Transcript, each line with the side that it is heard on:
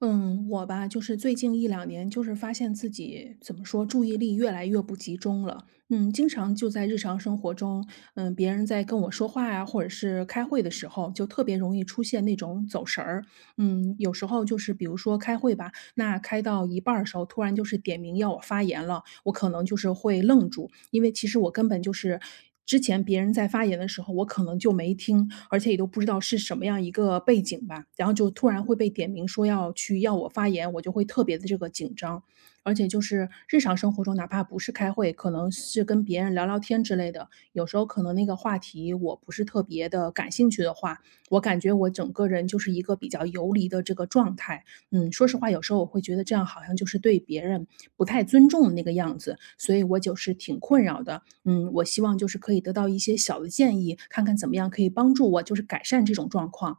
right: 嗯，我吧，就是最近一两年，就是发现自己怎么说，注意力越来越不集中了。嗯，经常就在日常生活中，别人在跟我说话呀，或者是开会的时候，就特别容易出现那种走神儿。有时候就是比如说开会吧，那开到一半儿的时候，突然就是点名要我发言了，我可能就是会愣住，因为其实我根本就是之前别人在发言的时候，我可能就没听，而且也都不知道是什么样一个背景吧，然后就突然会被点名说要去要我发言，我就会特别的这个紧张。而且就是日常生活中，哪怕不是开会，可能是跟别人聊聊天之类的，有时候可能那个话题我不是特别的感兴趣的话，我感觉我整个人就是一个比较游离的这个状态，说实话，有时候我会觉得这样好像就是对别人不太尊重的那个样子，所以我就是挺困扰的。嗯，我希望就是可以得到一些小的建议，看看怎么样可以帮助我，就是改善这种状况。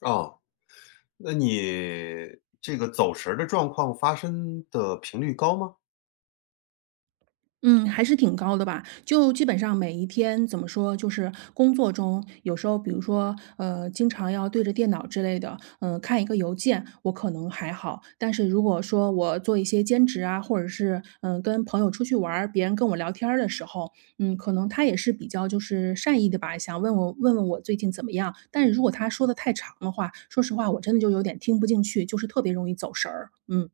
left: 哦，那你这个走神儿的状况发生的频率高吗？
right: 嗯，还是挺高的吧。就基本上每一天怎么说，就是工作中有时候，比如说，经常要对着电脑之类的，看一个邮件，我可能还好。但是如果说我做一些兼职啊，或者是跟朋友出去玩儿别人跟我聊天儿的时候，可能他也是比较就是善意的吧，想问问我最近怎么样。但是如果他说的太长的话，说实话，我真的就有点听不进去，就是特别容易走神儿。嗯。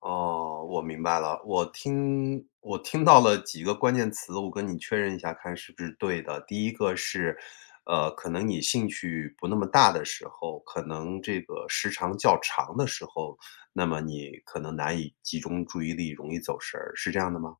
left: 哦，我明白了，我听到了几个关键词，我跟你确认一下，看是不是对的。第一个是，可能你兴趣不那么大的时候，可能这个时长较长的时候，那么你可能难以集中注意力，容易走神儿，是这样的吗？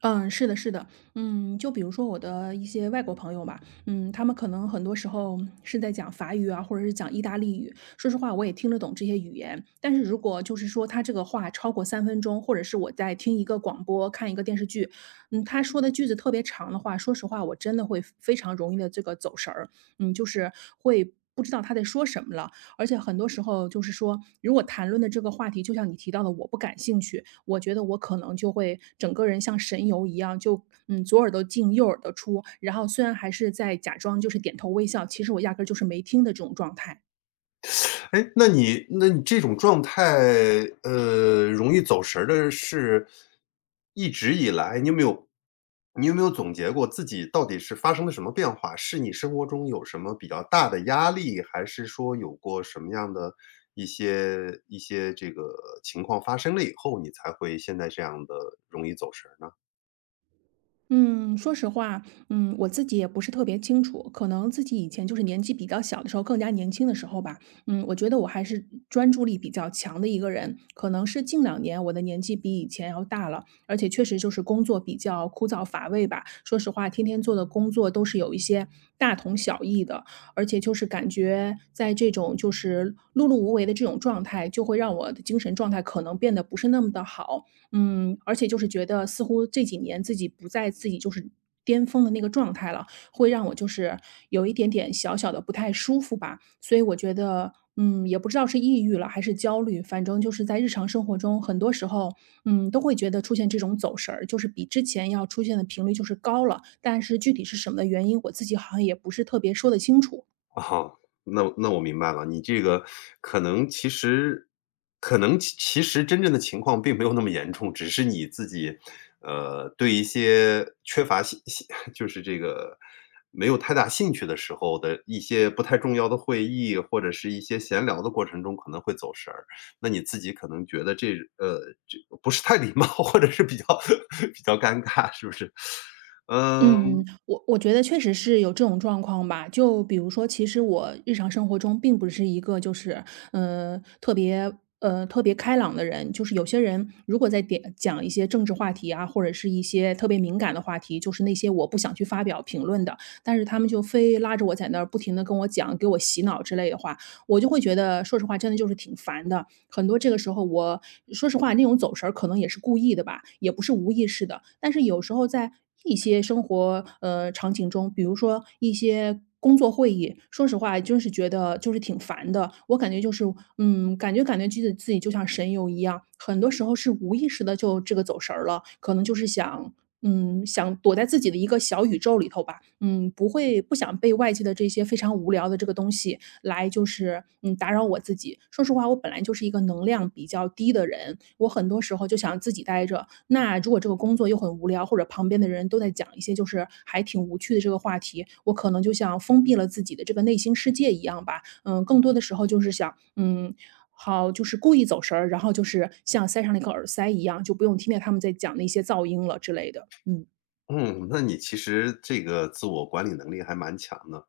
right: 嗯，是的，是的。就比如说我的一些外国朋友吧，他们可能很多时候是在讲法语啊，或者是讲意大利语。说实话，我也听得懂这些语言，但是如果就是说他这个话超过3分钟，或者是我在听一个广播、看一个电视剧，他说的句子特别长的话，说实话，我真的会非常容易的这个走神儿，就是会不知道他在说什么了。而且很多时候就是说，如果谈论的这个话题，就像你提到的，我不感兴趣，我觉得我可能就会整个人像神游一样，就左耳朵进右耳朵出，然后虽然还是在假装就是点头微笑，其实我压根儿就是没听的这种状态。
left: 哎，那你这种状态，容易走神儿的是一直以来，你有没有总结过自己到底是发生了什么变化？是你生活中有什么比较大的压力，还是说有过什么样的一些这个情况发生了以后，你才会现在这样的容易走神儿呢？
right: 嗯，说实话，我自己也不是特别清楚，可能自己以前就是年纪比较小的时候，更加年轻的时候吧，我觉得我还是专注力比较强的一个人，可能是近两年我的年纪比以前要大了，而且确实就是工作比较枯燥乏味吧。说实话，天天做的工作都是有一些大同小异的，而且就是感觉在这种就是碌碌无为的这种状态，就会让我的精神状态可能变得不是那么的好。而且就是觉得似乎这几年自己不在自己就是巅峰的那个状态了，会让我就是有一点点小小的不太舒服吧。所以我觉得，也不知道是抑郁了还是焦虑，反正就是在日常生活中，很多时候，都会觉得出现这种走神儿，就是比之前要出现的频率就是高了。但是具体是什么的原因，我自己好像也不是特别说得清楚。
left: 啊，那那我明白了，你这个可能其实可能其其实真正的情况并没有那么严重，只是你自己，呃，对一些缺乏 就是这个没有太大兴趣的时候的一些不太重要的会议，或者是一些闲聊的过程中可能会走神儿。那你自己可能觉得这不是太礼貌，或者是比较 比较尴尬，是不是？嗯嗯。
right: 嗯，我觉得确实是有这种状况吧。就比如说，其实我日常生活中并不是一个就是，呃，特别特别开朗的人。就是有些人如果在点讲一些政治话题啊，或者是一些特别敏感的话题，就是那些我不想去发表评论的，但是他们就非拉着我在那儿不停的跟我讲，给我洗脑之类的话。我就会觉得，说实话，真的就是挺烦的。很多这个时候我，说实话，那种走神儿可能也是故意的吧，也不是无意识的。但是有时候在一些生活场景中，比如说一些工作会议，说实话，就是觉得就是挺烦的。我感觉就是，感觉自己就像神游一样，很多时候是无意识的就这个走神儿了，可能就是想。想躲在自己的一个小宇宙里头吧，不会不想被外界的这些非常无聊的这个东西来就是打扰我自己。说实话，我本来就是一个能量比较低的人，我很多时候就想自己待着。那如果这个工作又很无聊，或者旁边的人都在讲一些就是还挺无趣的这个话题，我可能就像封闭了自己的这个内心世界一样吧。嗯，更多的时候就是想，就是故意走神儿，然后就是像塞上了一个耳塞一样，就不用听见他们在讲那些噪音了之类的。嗯。
left: 嗯，那你其实这个自我管理能力还蛮强的。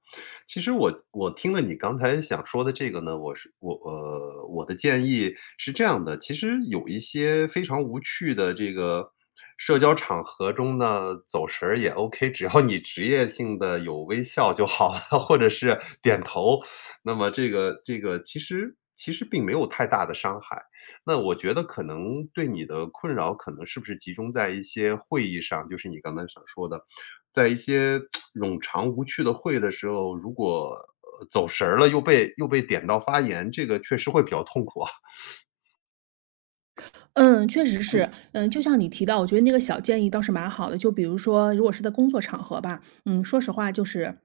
left: 其实我听了你刚才想说的这个呢，我的建议是这样的，其实有一些非常无趣的这个社交场合中呢，走神儿也 OK,只要你职业性的有微笑就好了，或者是点头，那么这个其实并没有太大的伤害。那我觉得可能对你的困扰，可能是不是集中在一些会议上，就是你刚才想说的，在一些冗长无趣的会的时候，如果，走神儿了，又被点到发言，这个确实会比较痛苦啊。
right: 嗯，确实是。嗯，就像你提到，我觉得那个小建议倒是蛮好的。就比如说，如果是在工作场合吧，说实话，就是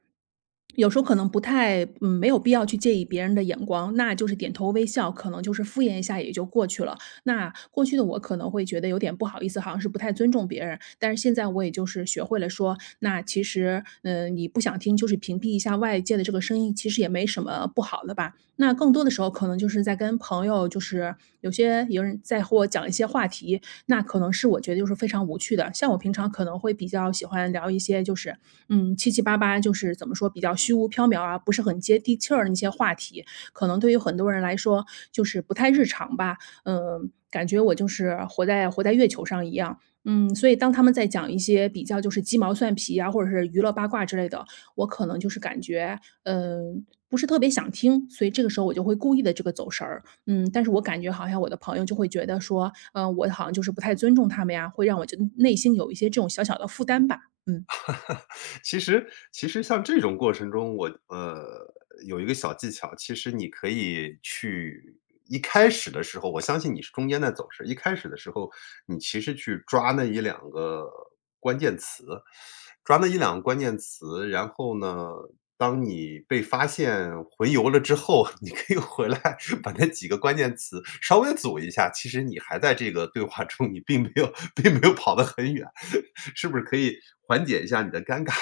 right: 有时候可能不太，没有必要去介意别人的眼光，那就是点头微笑，可能就是敷衍一下也就过去了。那过去的我可能会觉得有点不好意思，好像是不太尊重别人，但是现在我也就是学会了说，那其实，你不想听，就是屏蔽一下外界的这个声音，其实也没什么不好的吧。那更多的时候可能就是在跟朋友，就是有人在和我讲一些话题，那可能是我觉得就是非常无趣的。像我平常可能会比较喜欢聊一些就是，七七八八，就是怎么说比较虚无缥缈啊，不是很接地气儿的那些话题，可能对于很多人来说就是不太日常吧。感觉我就是活在月球上一样。所以当他们在讲一些比较就是鸡毛蒜皮啊，或者是娱乐八卦之类的，我可能就是感觉，不是特别想听，所以这个时候我就会故意的这个走神儿。嗯，但是我感觉好像我的朋友就会觉得说，我好像就是不太尊重他们呀，会让我就内心有一些这种小小的负担吧，嗯。
left: 其实其实像这种过程中，我有一个小技巧，其实你可以去一开始的时候，我相信你是中间在走神，一开始的时候，你其实去抓那一两个关键词，抓那一两个关键词，然后呢，当你被发现回游了之后，你可以回来把那几个关键词稍微组一下，其实你还在这个对话中，你并没有跑得很远，是不是可以缓解一下你的尴尬？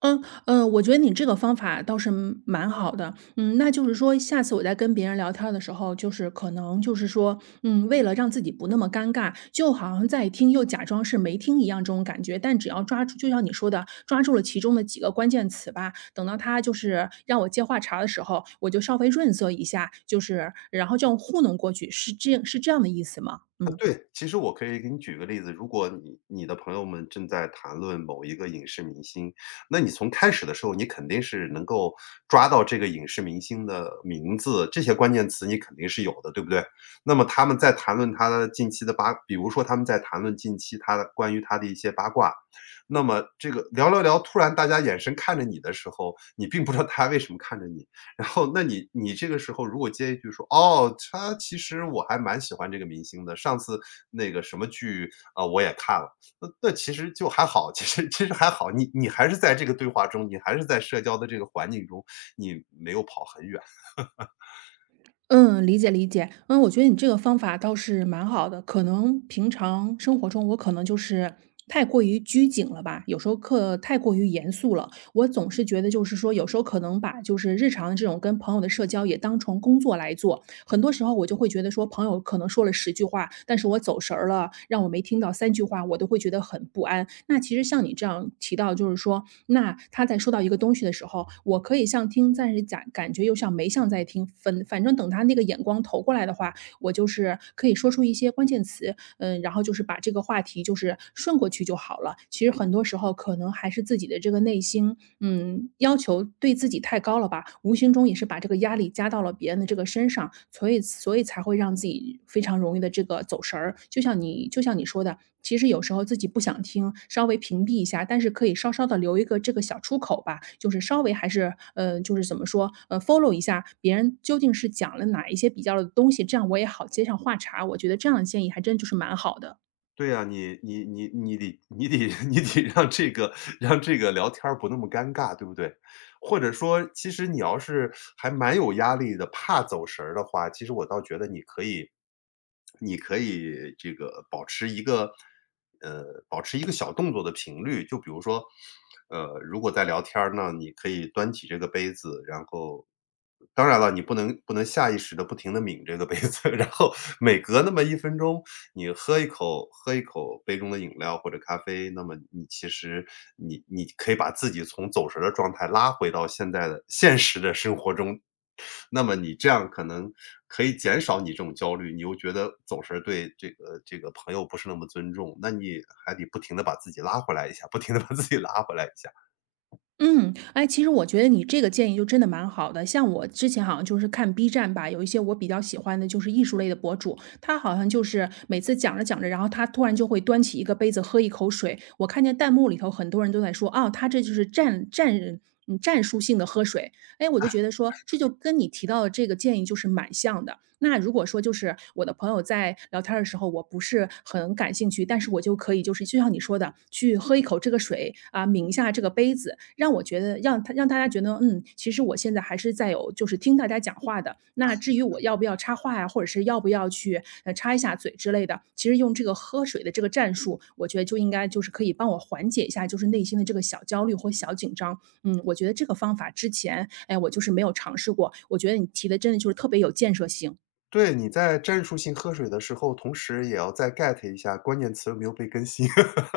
right: 嗯，我觉得你这个方法倒是蛮好的。嗯，那就是说，下次我在跟别人聊天儿的时候，就是可能就是说，为了让自己不那么尴尬，就好像在听又假装是没听一样这种感觉。但只要抓住，就像你说的，抓住了其中的几个关键词吧，等到他就是让我接话茬儿的时候，我就稍微润色一下，就是然后这样糊弄过去，是这样的意思吗？
left: 啊，
right: 嗯。
left: 对，其实我可以给你举个例子，如果你的朋友们正在谈论某一个影视明星，那你从开始的时候，你肯定是能够抓到这个影视明星的名字，这些关键词你肯定是有的，对不对？那么他们在谈论他的近期的比如说他们在谈论近期他的关于他的一些八卦，那么这个聊，突然大家眼神看着你的时候，你并不知道他为什么看着你，然后那你这个时候如果接一句说："哦，他其实我还蛮喜欢这个明星的，上次那个什么剧，啊，我也看了。"那那其实就还好，其实还好，你还是在这个对话中，你还是在社交的这个环境中，你没有跑很远。
right: 嗯，理解理解。嗯，我觉得你这个方法倒是蛮好的。可能平常生活中，我可能就是太过于拘谨了吧，有时候课太过于严肃了。我总是觉得，就是说，有时候可能把就是日常的这种跟朋友的社交也当成工作来做。很多时候我就会觉得说，朋友可能说了十句话，但是我走神儿了，让我没听到三句话，我都会觉得很不安。那其实像你这样提到，就是说，那他在说到一个东西的时候，我可以像听，但是感觉又像没像在听，反正等他那个眼光投过来的话，我就是可以说出一些关键词，嗯，然后就是把这个话题就是顺过去就好了。其实很多时候可能还是自己的这个内心嗯，要求对自己太高了吧，无形中也是把这个压力加到了别人的这个身上，所以才会让自己非常容易的这个走神儿。就像你说的，其实有时候自己不想听，稍微屏蔽一下，但是可以稍稍的留一个这个小出口吧，就是稍微还是就是怎么说，follow 一下别人究竟是讲了哪一些比较的东西，这样我也好接上话茬儿我觉得这样的建议还真就是蛮好的。
left: 对呀，你得 你得让这个让这个聊天儿不那么尴尬，对不对？或者说，其实你要是还蛮有压力的，怕走神儿的话，其实我倒觉得你可以，你可以这个保持一个保持一个小动作的频率，就比如说。呃，如果在聊天儿呢，你可以端起这个杯子，然后当然了，你不能下意识的不停的抿这个杯子，然后每隔那么一分钟，你喝一口杯中的饮料或者咖啡，那么你其实你可以把自己从走神儿的状态拉回到现在的现实的生活中，那么你这样可能可以减少你这种焦虑，你又觉得走神儿对这个朋友不是那么尊重，那你还得不停的把自己拉回来一下，不停的把自己拉回来一下。
right: 嗯，哎，其实我觉得你这个建议就真的蛮好的。像我之前好像就是看 B 站吧，有一些我比较喜欢的就是艺术类的博主，他好像就是每次讲着讲着，然后他突然就会端起一个杯子喝一口水。我看见弹幕里头很多人都在说，啊，他这就是嗯战术性的喝水，哎，我就觉得说，这就跟你提到的这个建议就是蛮像的。那如果说就是我的朋友在聊天儿的时候，我不是很感兴趣，但是我就可以就是就像你说的，去喝一口这个水啊，抿一下这个杯子，让我觉得让他让大家觉得，嗯，其实我现在还是在有就是听大家讲话的。那至于我要不要插话呀，或者是要不要去插一下嘴之类的，其实用这个喝水的这个战术，我觉得就应该就是可以帮我缓解一下就是内心的这个小焦虑或小紧张。嗯，我觉得这个方法之前，哎，我就是没有尝试过。我觉得你提的真的就是特别有建设性。
left: 对，你在战术性喝水的时候，同时也要再 get 一下关键词有没有被更新，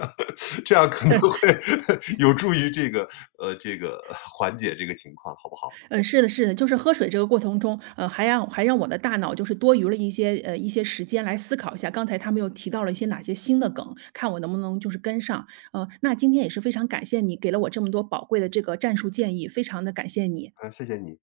left: 这样可能 会 有助于这个缓解这个情况，好不好？
right: 嗯，是的，是的，就是喝水这个过程中，呃，还让我的大脑就是多余了一些一些时间来思考一下，刚才他们又提到了一些哪些新的梗，看我能不能就是跟上。那今天也是非常感谢你给了我这么多宝贵的这个战术建议，非常的感谢你。
left: 嗯，谢谢你。